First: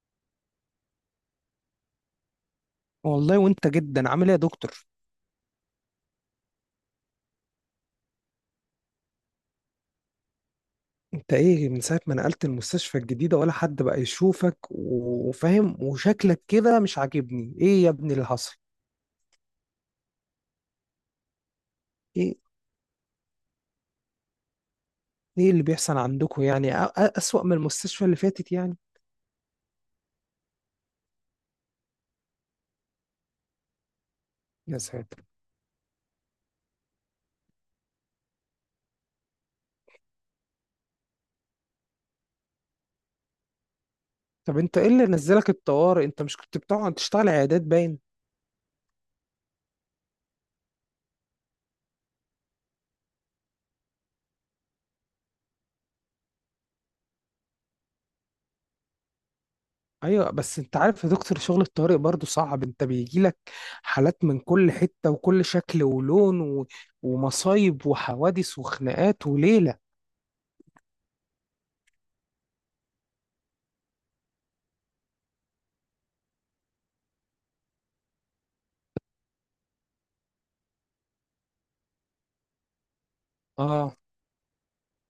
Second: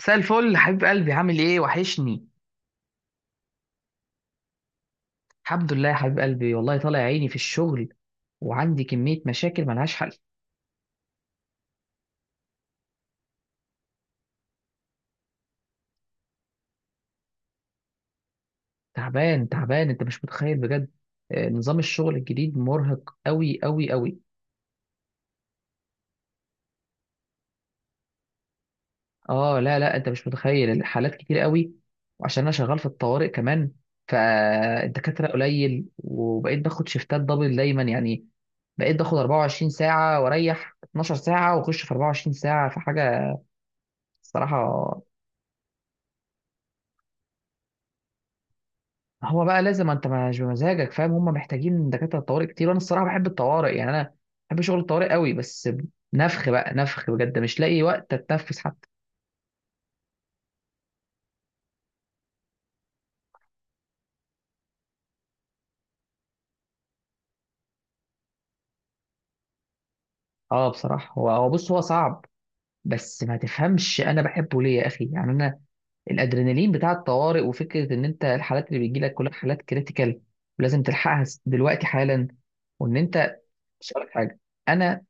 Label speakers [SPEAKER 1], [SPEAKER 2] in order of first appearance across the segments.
[SPEAKER 1] مساء الفل حبيب قلبي، عامل ايه؟ وحشني.
[SPEAKER 2] والله وانت جدا عامل ايه يا دكتور؟
[SPEAKER 1] الحمد لله يا حبيب قلبي، والله طالع عيني في الشغل، وعندي كمية مشاكل ملهاش حل.
[SPEAKER 2] انت ايه من ساعة ما نقلت المستشفى الجديدة ولا حد بقى يشوفك وفاهم، وشكلك كده مش عاجبني. ايه يا ابني اللي حصل؟
[SPEAKER 1] تعبان تعبان، انت مش متخيل بجد. نظام الشغل
[SPEAKER 2] ايه
[SPEAKER 1] الجديد مرهق قوي قوي قوي.
[SPEAKER 2] ايه اللي بيحصل عندكم يعني اسوأ من المستشفى اللي فاتت يعني؟
[SPEAKER 1] اه لا لا، انت مش متخيل، الحالات كتير قوي. وعشان انا شغال في الطوارئ كمان،
[SPEAKER 2] يا ساتر.
[SPEAKER 1] فالدكاترة قليل، وبقيت باخد شيفتات دبل دايما يعني. بقيت باخد 24 ساعة واريح 12 ساعة واخش في 24 ساعة، في حاجة
[SPEAKER 2] طب انت ايه
[SPEAKER 1] الصراحة.
[SPEAKER 2] اللي نزلك الطوارئ؟ انت مش كنت بتقعد تشتغل عيادات باين.
[SPEAKER 1] هو بقى لازم، انت مش بمزاجك، فاهم؟ هم محتاجين دكاتره طوارئ كتير، وانا الصراحه بحب الطوارئ يعني. انا بحب شغل الطوارئ قوي، بس نفخ بقى، نفخ بجد، مش لاقي وقت اتنفس حتى.
[SPEAKER 2] ايوه، بس انت عارف يا دكتور شغل الطوارئ برضه صعب، انت بيجيلك حالات من كل حتة وكل شكل ولون ومصايب وحوادث وخناقات وليلة.
[SPEAKER 1] اه بصراحه هو بص، هو صعب، بس ما تفهمش، انا بحبه ليه يا اخي؟ يعني انا الادرينالين بتاع الطوارئ، وفكره ان انت الحالات اللي بيجي لك كلها حالات كريتيكال ولازم تلحقها دلوقتي حالا، وان انت، مش
[SPEAKER 2] اه.
[SPEAKER 1] هقولك حاجه. انا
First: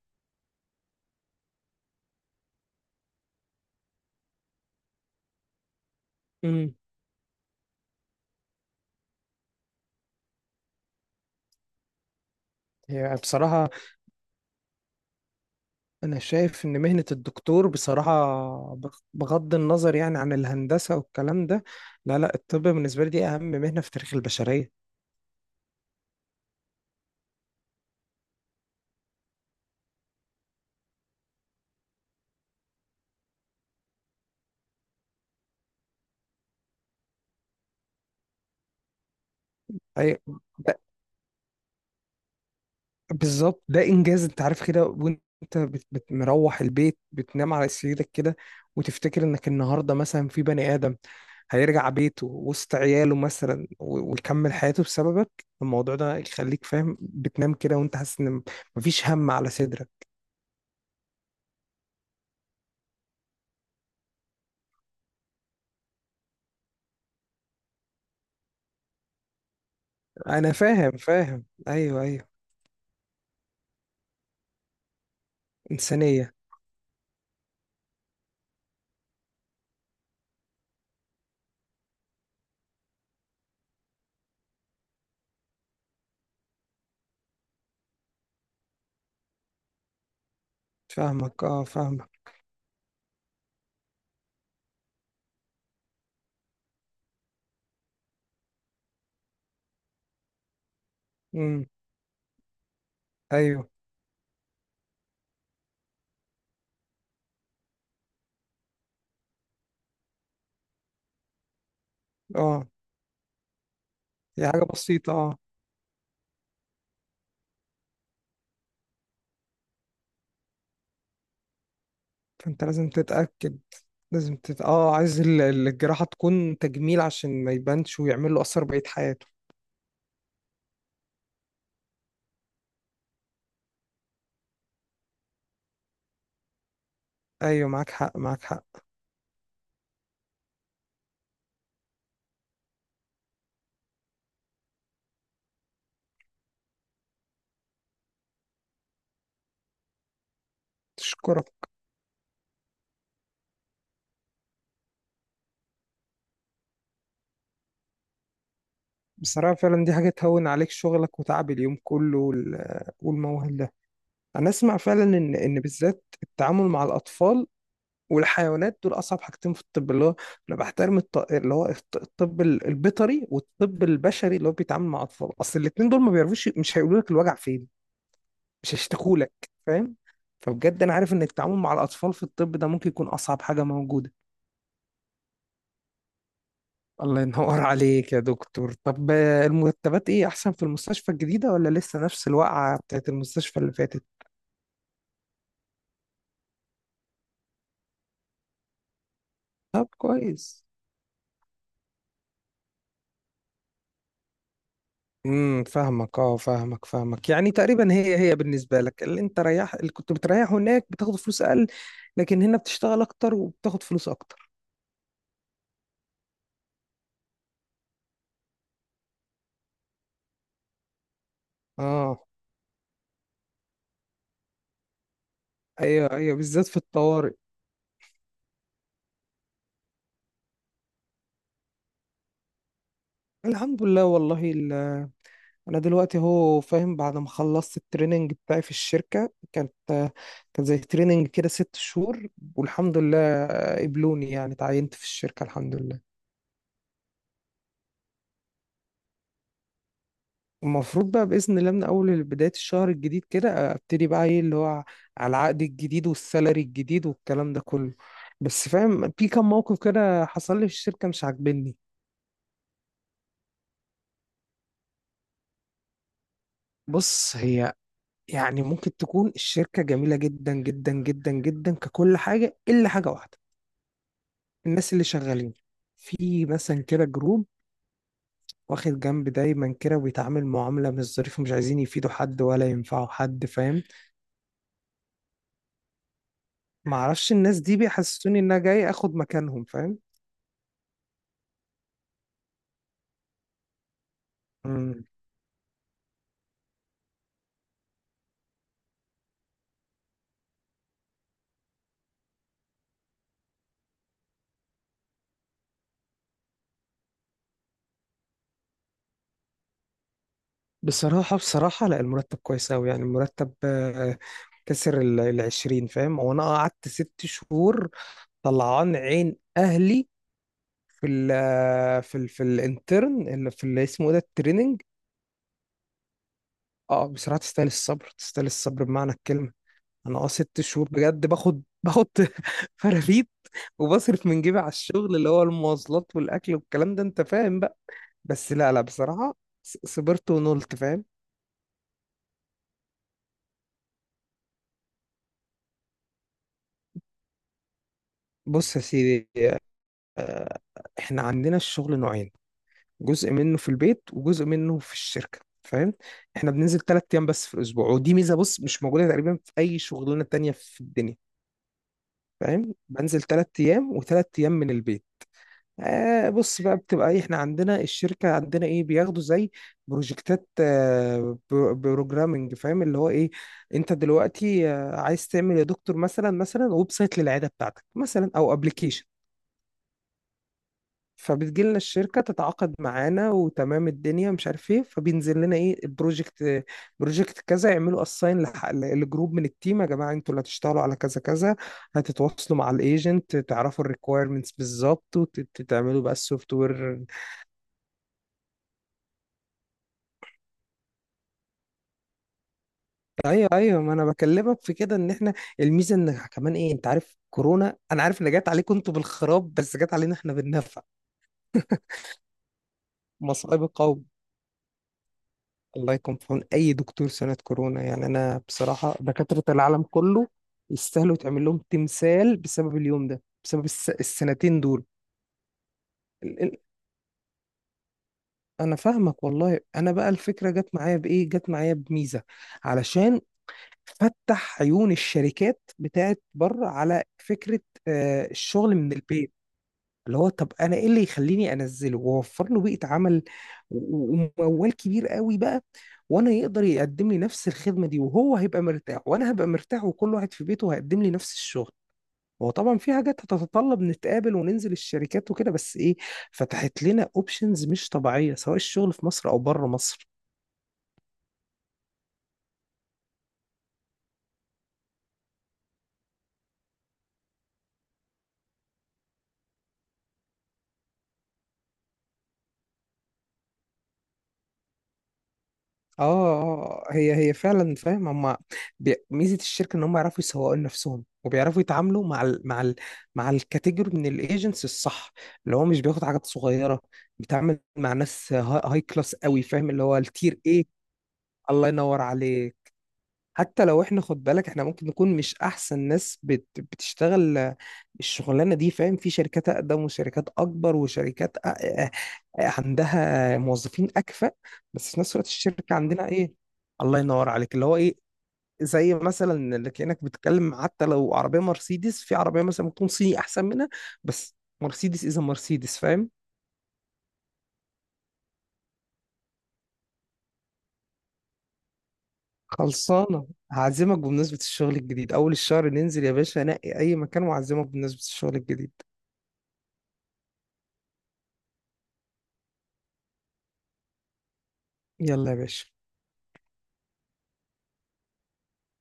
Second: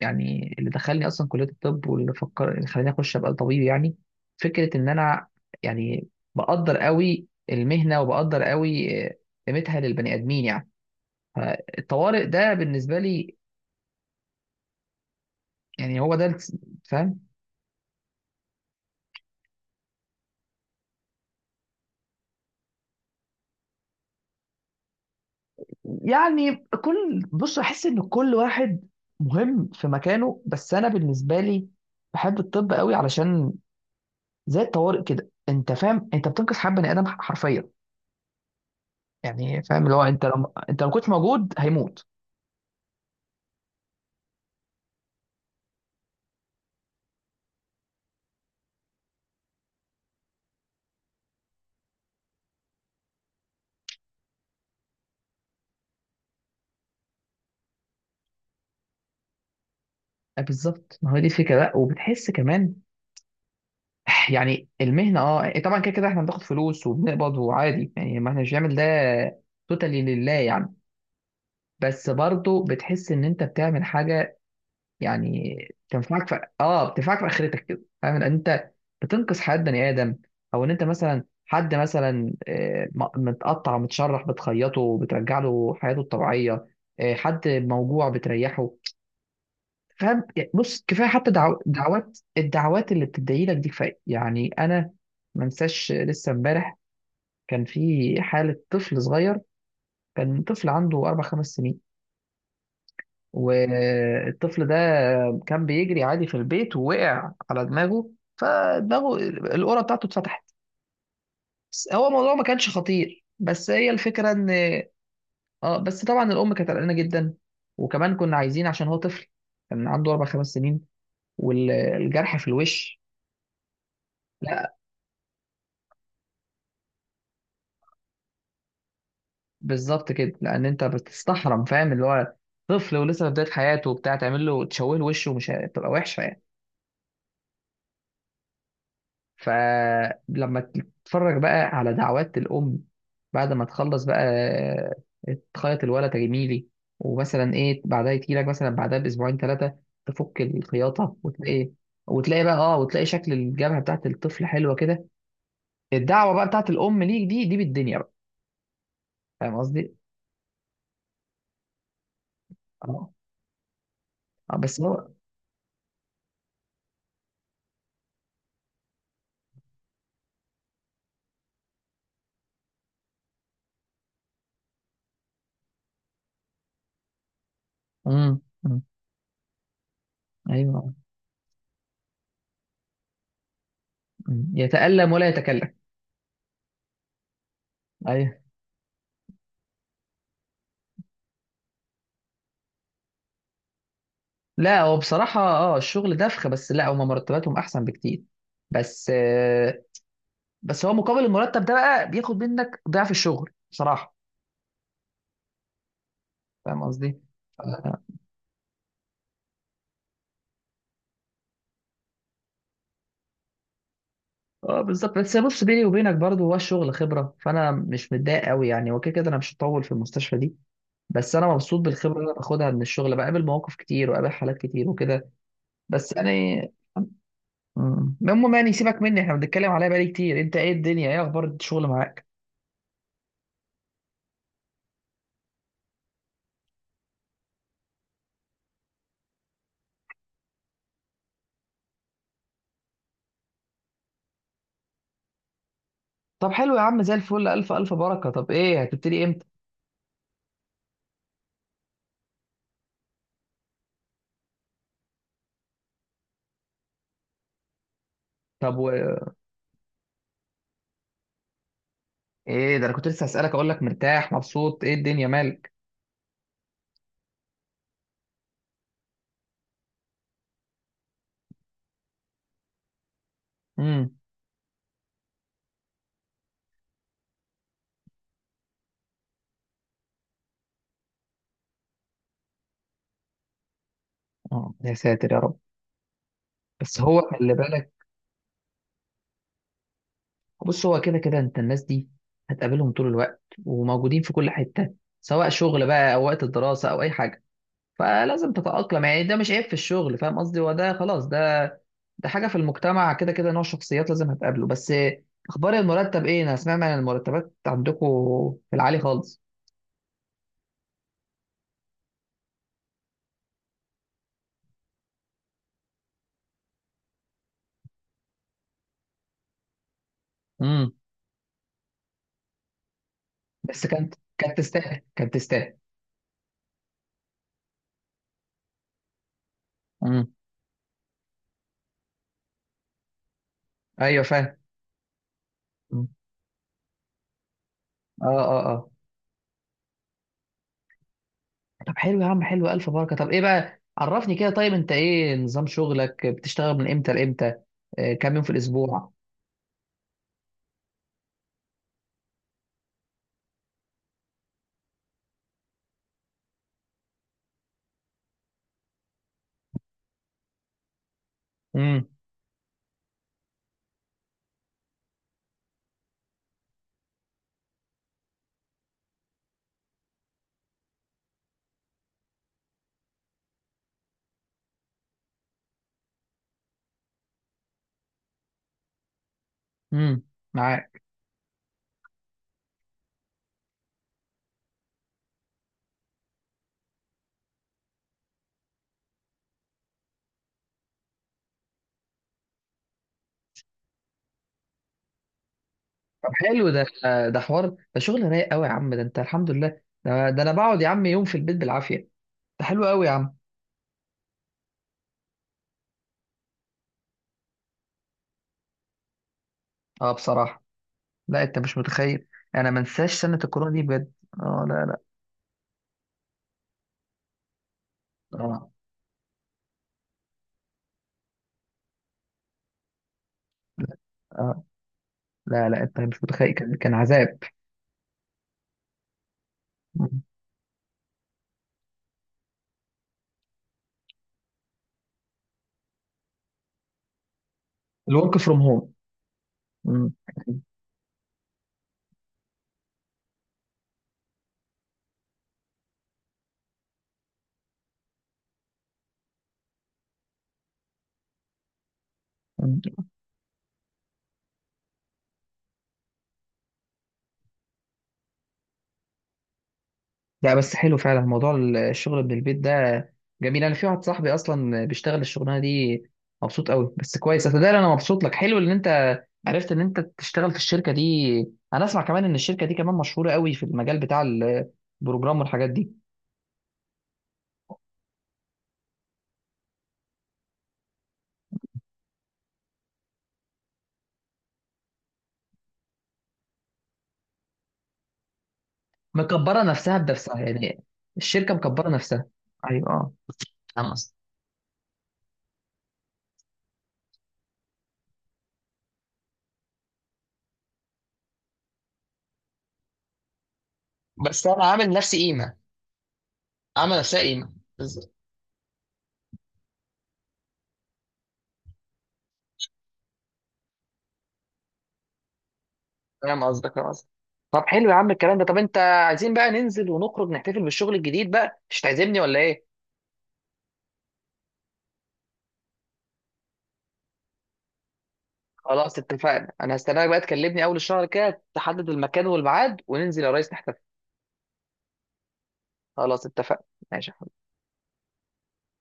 [SPEAKER 1] يعني اللي دخلني اصلا كليه الطب، واللي فكر، اللي خلاني اخش ابقى طبيب يعني، فكره ان انا يعني بقدر قوي المهنه، وبقدر قوي قيمتها للبني ادمين يعني. فالطوارئ ده بالنسبه
[SPEAKER 2] هي
[SPEAKER 1] لي
[SPEAKER 2] بصراحة،
[SPEAKER 1] يعني،
[SPEAKER 2] أنا شايف إن مهنة
[SPEAKER 1] فاهم؟
[SPEAKER 2] الدكتور بصراحة، بغض النظر يعني عن الهندسة والكلام ده، لا لا، الطب بالنسبة لي دي أهم مهنة في تاريخ البشرية.
[SPEAKER 1] يعني كل، بص، احس ان كل واحد مهم في مكانه، بس انا بالنسبه لي بحب الطب قوي، علشان زي الطوارئ كده، انت فاهم، انت بتنقذ حياه بني ادم حرفيا يعني. فاهم اللي هو
[SPEAKER 2] أي،
[SPEAKER 1] انت لو، ما كنتش موجود هيموت.
[SPEAKER 2] بالظبط، ده إنجاز. أنت عارف كده، وأنت مروح البيت بتنام على سريرك كده، وتفتكر إنك النهاردة مثلا في بني آدم هيرجع بيته وسط عياله مثلا ويكمل حياته بسببك. الموضوع ده يخليك فاهم بتنام كده وأنت حاسس إن مفيش هم على صدرك.
[SPEAKER 1] بالظبط، ما هو دي الفكره بقى. وبتحس كمان يعني المهنه، اه إيه، طبعا كده كده احنا بناخد فلوس وبنقبض وعادي يعني، ما احنا مش بنعمل ده توتالي لله
[SPEAKER 2] أنا
[SPEAKER 1] يعني.
[SPEAKER 2] فاهم فاهم، أيوه
[SPEAKER 1] بس
[SPEAKER 2] أيوه.
[SPEAKER 1] برضه بتحس ان انت بتعمل حاجه يعني تنفعك
[SPEAKER 2] إنسانية.
[SPEAKER 1] في، بتنفعك في اخرتك كده. فاهم ان انت بتنقذ حياه بني ادم، او ان انت مثلا حد مثلا متقطع ومتشرح بتخيطه وبترجع له حياته الطبيعيه. حد موجوع بتريحه. فاهم يعني؟ بص، كفايه حتى
[SPEAKER 2] فاهمك
[SPEAKER 1] دعو...
[SPEAKER 2] اه
[SPEAKER 1] دعوات
[SPEAKER 2] فاهمك.
[SPEAKER 1] الدعوات اللي بتدعي لك دي، كفايه يعني. انا ما انساش لسه امبارح كان في حاله طفل صغير، كان طفل عنده اربع خمس
[SPEAKER 2] امم.
[SPEAKER 1] سنين
[SPEAKER 2] أيوه.
[SPEAKER 1] والطفل ده كان بيجري عادي في البيت ووقع على دماغه، فدماغه القرة بتاعته اتفتحت. بس هو الموضوع ما
[SPEAKER 2] اه،
[SPEAKER 1] كانش خطير، بس هي الفكره
[SPEAKER 2] هي
[SPEAKER 1] ان،
[SPEAKER 2] حاجة بسيطة اه.
[SPEAKER 1] اه، بس طبعا الام كانت قلقانه جدا. وكمان كنا عايزين، عشان هو طفل كان عنده 4 5 سنين والجرح في
[SPEAKER 2] فأنت لازم
[SPEAKER 1] الوش.
[SPEAKER 2] تتأكد، لازم تت...
[SPEAKER 1] لا
[SPEAKER 2] اه عايز الجراحة تكون تجميل عشان ما يبانش ويعمل له أثر بقية حياته.
[SPEAKER 1] بالظبط كده، لان انت بتستحرم. فاهم اللي هو طفل ولسه في بدايه حياته وبتاع، تعمل له تشوه، له وشه ومش هتبقى وحشه يعني.
[SPEAKER 2] أيوه، معاك حق معاك حق.
[SPEAKER 1] فلما تتفرج بقى على دعوات الام بعد ما تخلص بقى، تخيط الولد جميلي، ومثلا ايه، بعدها يجي لك مثلا بعدها باسبوعين ثلاثه تفك الخياطه،
[SPEAKER 2] أشكرك.
[SPEAKER 1] وتلاقي وتلاقي بقى اه وتلاقي شكل الجبهه بتاعت الطفل حلوه كده، الدعوه بقى بتاعت الام ليك دي، دي بالدنيا بقى.
[SPEAKER 2] بصراحة
[SPEAKER 1] فاهم
[SPEAKER 2] فعلا دي
[SPEAKER 1] قصدي؟
[SPEAKER 2] حاجة تهون عليك شغلك وتعب اليوم كله
[SPEAKER 1] اه.
[SPEAKER 2] والموال ده. أنا أسمع
[SPEAKER 1] بس
[SPEAKER 2] فعلا
[SPEAKER 1] هو،
[SPEAKER 2] إن إن بالذات التعامل مع الأطفال والحيوانات دول اصعب حاجتين في الطب، اللي هو انا بحترم اللي هو الطب البيطري والطب البشري اللي هو بيتعامل مع اطفال، اصل الاتنين دول ما بيعرفوش، مش هيقولوا لك الوجع فين، مش
[SPEAKER 1] أمم،
[SPEAKER 2] هيشتكوا لك، فاهم. فبجد انا
[SPEAKER 1] ايوه،
[SPEAKER 2] عارف ان التعامل مع الاطفال في الطب ده ممكن يكون اصعب حاجه موجوده.
[SPEAKER 1] يتألم ولا يتكلم.
[SPEAKER 2] الله ينور عليك يا
[SPEAKER 1] ايوه،
[SPEAKER 2] دكتور. طب المرتبات ايه، احسن في المستشفى الجديده ولا لسه نفس الوقعه بتاعت المستشفى اللي فاتت؟
[SPEAKER 1] لا هو بصراحة، اه، الشغل دفخ، بس لا هما مرتباتهم احسن بكتير. بس
[SPEAKER 2] طب كويس.
[SPEAKER 1] بس هو مقابل المرتب ده بقى بياخد منك ضعف الشغل بصراحة.
[SPEAKER 2] امم، فاهمك اه
[SPEAKER 1] فاهم
[SPEAKER 2] فاهمك
[SPEAKER 1] قصدي؟
[SPEAKER 2] فاهمك. يعني تقريبا
[SPEAKER 1] اه.
[SPEAKER 2] هي بالنسبه لك اللي انت ريح اللي كنت بتريحه هناك بتاخد فلوس اقل، لكن هنا بتشتغل اكتر وبتاخد فلوس اكتر.
[SPEAKER 1] بالظبط. بس بص، بيني وبينك برضو، هو الشغل خبرة، فانا مش متضايق قوي يعني. هو كده كده انا مش هطول في المستشفى دي، بس انا مبسوط بالخبره
[SPEAKER 2] اه.
[SPEAKER 1] اللي انا باخدها من الشغل، بقابل مواقف كتير وقابل حالات كتير وكده.
[SPEAKER 2] ايوه
[SPEAKER 1] بس
[SPEAKER 2] ايوه،
[SPEAKER 1] يعني
[SPEAKER 2] بالذات في الطوارئ.
[SPEAKER 1] المهم يعني، سيبك مني، احنا بنتكلم عليها بقالي كتير. انت ايه الدنيا؟ ايه اخبار الشغل معاك؟
[SPEAKER 2] الحمد لله والله انا دلوقتي، هو فاهم، بعد ما خلصت التريننج بتاعي في الشركه، كانت كان زي تريننج كده 6 شهور، والحمد لله قبلوني، يعني تعينت في الشركه، الحمد لله.
[SPEAKER 1] طب حلو يا عم، زي الفل، الف الف بركه. طب ايه، هتبتدي امتى؟
[SPEAKER 2] المفروض بقى بإذن الله من أول بداية الشهر الجديد كده أبتدي بقى إيه اللي هو، على العقد الجديد والسالري الجديد والكلام ده كله. بس
[SPEAKER 1] طب
[SPEAKER 2] فاهم
[SPEAKER 1] و...
[SPEAKER 2] في كام موقف كده حصل لي في الشركة مش عاجبني.
[SPEAKER 1] ايه ده، انا كنت لسه هسالك اقول لك مرتاح مبسوط، ايه الدنيا مالك؟
[SPEAKER 2] بص، هي يعني ممكن تكون الشركة جميلة جدا جدا جدا جدا ككل حاجة، إلا حاجة واحدة:
[SPEAKER 1] امم.
[SPEAKER 2] الناس اللي شغالين في مثلا كده جروب واخد جنب دايما كده، وبيتعامل معاملة مش ظريفة، مش عايزين يفيدوا حد ولا ينفعوا حد، فاهم.
[SPEAKER 1] اه يا ساتر يا رب، بس هو
[SPEAKER 2] معرفش،
[SPEAKER 1] خلي
[SPEAKER 2] الناس دي
[SPEAKER 1] بالك.
[SPEAKER 2] بيحسسوني إن أنا جاي آخد مكانهم، فاهم.
[SPEAKER 1] بص، هو كده كده انت الناس دي هتقابلهم طول الوقت، وموجودين في كل حته،
[SPEAKER 2] مم.
[SPEAKER 1] سواء شغل بقى، او وقت الدراسه، او اي حاجه. فلازم تتاقلم يعني، ده مش عيب في الشغل. فاهم قصدي؟ هو ده، خلاص، ده ده حاجه في المجتمع كده كده. نوع شخصيات لازم هتقابله. بس اخبار المرتب ايه؟ انا سمعت عن المرتبات عندكم في العالي خالص.
[SPEAKER 2] بصراحة بصراحة، لا المرتب كويس أوي، يعني المرتب كسر 20، فاهم. هو أنا قعدت 6 شهور طلعان عين أهلي
[SPEAKER 1] إمم.
[SPEAKER 2] في ال آه، في ال في الانترن، اللي في اللي
[SPEAKER 1] بس
[SPEAKER 2] اسمه إيه
[SPEAKER 1] كانت،
[SPEAKER 2] ده،
[SPEAKER 1] كانت
[SPEAKER 2] التريننج.
[SPEAKER 1] تستاهل، كانت تستاهل.
[SPEAKER 2] اه بصراحة تستاهل الصبر، تستاهل الصبر بمعنى الكلمة. أنا اه
[SPEAKER 1] امم،
[SPEAKER 2] 6 شهور بجد باخد فرافيت،
[SPEAKER 1] ايوه
[SPEAKER 2] وبصرف من
[SPEAKER 1] فاهم.
[SPEAKER 2] جيبي على الشغل، اللي هو
[SPEAKER 1] مم.
[SPEAKER 2] المواصلات والأكل والكلام ده أنت فاهم بقى.
[SPEAKER 1] اه
[SPEAKER 2] بس
[SPEAKER 1] اه
[SPEAKER 2] لا لا
[SPEAKER 1] اه
[SPEAKER 2] بصراحة، صبرت ونولت، فاهم.
[SPEAKER 1] طب حلو يا عم، حلو، الف بركه. طب ايه بقى، عرفني كده، طيب انت ايه نظام شغلك؟ بتشتغل من امتى لامتى؟ آه كام يوم في
[SPEAKER 2] بص يا
[SPEAKER 1] الاسبوع؟
[SPEAKER 2] سيدي، احنا عندنا الشغل نوعين: جزء منه في البيت وجزء منه في الشركة، فاهم. احنا بننزل 3 ايام بس في الاسبوع، ودي ميزة بص مش موجودة تقريبا في اي شغلانة تانية في الدنيا،
[SPEAKER 1] امم،
[SPEAKER 2] فاهم. بنزل 3 ايام و3 ايام من البيت. آه بص بقى، بتبقى ايه، احنا عندنا الشركة عندنا ايه بياخدوا زي بروجكتات، آه بروجرامنج، فاهم اللي هو ايه. انت دلوقتي آه عايز تعمل يا دكتور مثلا مثلا ويب سايت للعيادة بتاعتك مثلا او ابلكيشن،
[SPEAKER 1] امم، معاك.
[SPEAKER 2] فبتجي لنا الشركة تتعاقد معانا وتمام الدنيا مش عارف ايه، فبينزل لنا ايه البروجكت. بروجكت كذا، يعملوا اساين لجروب من التيم، يا جماعة انتوا اللي هتشتغلوا على كذا كذا، هتتواصلوا مع الايجنت تعرفوا الريكويرمنتس بالظبط، وتعملوا بقى
[SPEAKER 1] طب
[SPEAKER 2] السوفت
[SPEAKER 1] حلو ده،
[SPEAKER 2] وير.
[SPEAKER 1] ده حوار، ده شغل رايق قوي يا عم، ده انت الحمد لله. ده انا بقعد يا عم يوم في البيت بالعافيه. ده حلو قوي يا عم.
[SPEAKER 2] ايوه ايوه، ما انا بكلمك في كده، ان احنا الميزة ان كمان ايه، انت عارف كورونا، انا عارف ان جت عليكم انتوا بالخراب بس جت
[SPEAKER 1] اه
[SPEAKER 2] علينا احنا
[SPEAKER 1] بصراحه،
[SPEAKER 2] بالنفع.
[SPEAKER 1] لا انت مش متخيل، انا ما انساش سنه
[SPEAKER 2] مصائب
[SPEAKER 1] الكورونا دي
[SPEAKER 2] القوم.
[SPEAKER 1] بجد. اه لا لا.
[SPEAKER 2] الله يكون في عون اي دكتور سنة كورونا، يعني انا
[SPEAKER 1] اه
[SPEAKER 2] بصراحة دكاترة العالم كله يستاهلوا يتعمل لهم تمثال بسبب اليوم ده، بسبب
[SPEAKER 1] لا.
[SPEAKER 2] السنتين
[SPEAKER 1] آه.
[SPEAKER 2] دول.
[SPEAKER 1] لا، لا، انت مش
[SPEAKER 2] ال-
[SPEAKER 1] متخيل،
[SPEAKER 2] ال-
[SPEAKER 1] كان، كان عذاب.
[SPEAKER 2] انا فاهمك والله. انا بقى
[SPEAKER 1] مم.
[SPEAKER 2] الفكرة جت معايا بايه، جت معايا بميزة، علشان فتح عيون الشركات بتاعت بره على فكرة،
[SPEAKER 1] الورك فروم
[SPEAKER 2] الشغل
[SPEAKER 1] هوم.
[SPEAKER 2] من البيت،
[SPEAKER 1] مم.
[SPEAKER 2] اللي هو طب انا ايه اللي يخليني انزله واوفر له بيئه عمل وموال كبير قوي بقى، وانا يقدر يقدم لي نفس الخدمه دي، وهو هيبقى مرتاح وانا هبقى مرتاح، وكل واحد في بيته هيقدم لي نفس الشغل. هو طبعا في
[SPEAKER 1] مم.
[SPEAKER 2] حاجات هتتطلب نتقابل وننزل الشركات وكده، بس ايه، فتحت لنا اوبشنز مش طبيعيه، سواء الشغل في مصر او بره مصر.
[SPEAKER 1] لا بس حلو فعلا موضوع الشغل من البيت ده، جميل. انا في واحد صاحبي اصلا بيشتغل الشغلانه دي، مبسوط قوي. بس كويس، اتدرى، انا مبسوط لك، حلو ان انت عرفت ان انت تشتغل في الشركه دي. انا اسمع كمان ان الشركه دي كمان مشهوره قوي في المجال بتاع البروجرام والحاجات دي.
[SPEAKER 2] اه اه، هي فعلا فاهم. هم ميزه الشركه ان هم يعرفوا يسوقوا لنفسهم، وبيعرفوا يتعاملوا مع مع الكاتيجوري من الايجنتس الصح، اللي هو مش بياخد حاجات صغيره، بيتعامل مع ناس هاي, هاي كلاس قوي،
[SPEAKER 1] مكبره
[SPEAKER 2] فاهم اللي هو
[SPEAKER 1] نفسها بنفسها
[SPEAKER 2] التير ايه.
[SPEAKER 1] يعني، الشركه
[SPEAKER 2] الله
[SPEAKER 1] مكبره
[SPEAKER 2] ينور
[SPEAKER 1] نفسها.
[SPEAKER 2] عليك.
[SPEAKER 1] ايوه، اه،
[SPEAKER 2] حتى لو
[SPEAKER 1] فاهم
[SPEAKER 2] احنا
[SPEAKER 1] قصدي.
[SPEAKER 2] خد بالك، احنا ممكن نكون مش احسن ناس بتشتغل الشغلانه دي، فاهم. في شركات اقدم وشركات اكبر وشركات عندها موظفين اكفأ،
[SPEAKER 1] بس انا عامل
[SPEAKER 2] بس في
[SPEAKER 1] نفسي
[SPEAKER 2] نفس الوقت
[SPEAKER 1] قيمه،
[SPEAKER 2] الشركه عندنا ايه،
[SPEAKER 1] عامل
[SPEAKER 2] الله
[SPEAKER 1] نفسها
[SPEAKER 2] ينور
[SPEAKER 1] قيمه.
[SPEAKER 2] عليك، اللي هو ايه، زي مثلا اللي كأنك بتتكلم حتى لو عربيه مرسيدس، في عربيه مثلا ممكن تكون صيني احسن منها، بس مرسيدس اذا مرسيدس، فاهم.
[SPEAKER 1] فاهم قصدك، فاهم قصدك. طب حلو يا عم الكلام ده. طب انت، عايزين بقى ننزل ونخرج نحتفل بالشغل الجديد بقى، مش هتعزمني ولا ايه؟
[SPEAKER 2] خلصانه، هعزمك بمناسبه الشغل الجديد. اول الشهر ننزل يا باشا، نقي اي مكان وأعزمك بمناسبه الشغل الجديد.
[SPEAKER 1] خلاص اتفقنا، انا هستناك بقى، تكلمني اول الشهر كده، تحدد المكان والميعاد وننزل يا ريس نحتفل.
[SPEAKER 2] يلا يا باشا.
[SPEAKER 1] خلاص اتفقنا. ماشي.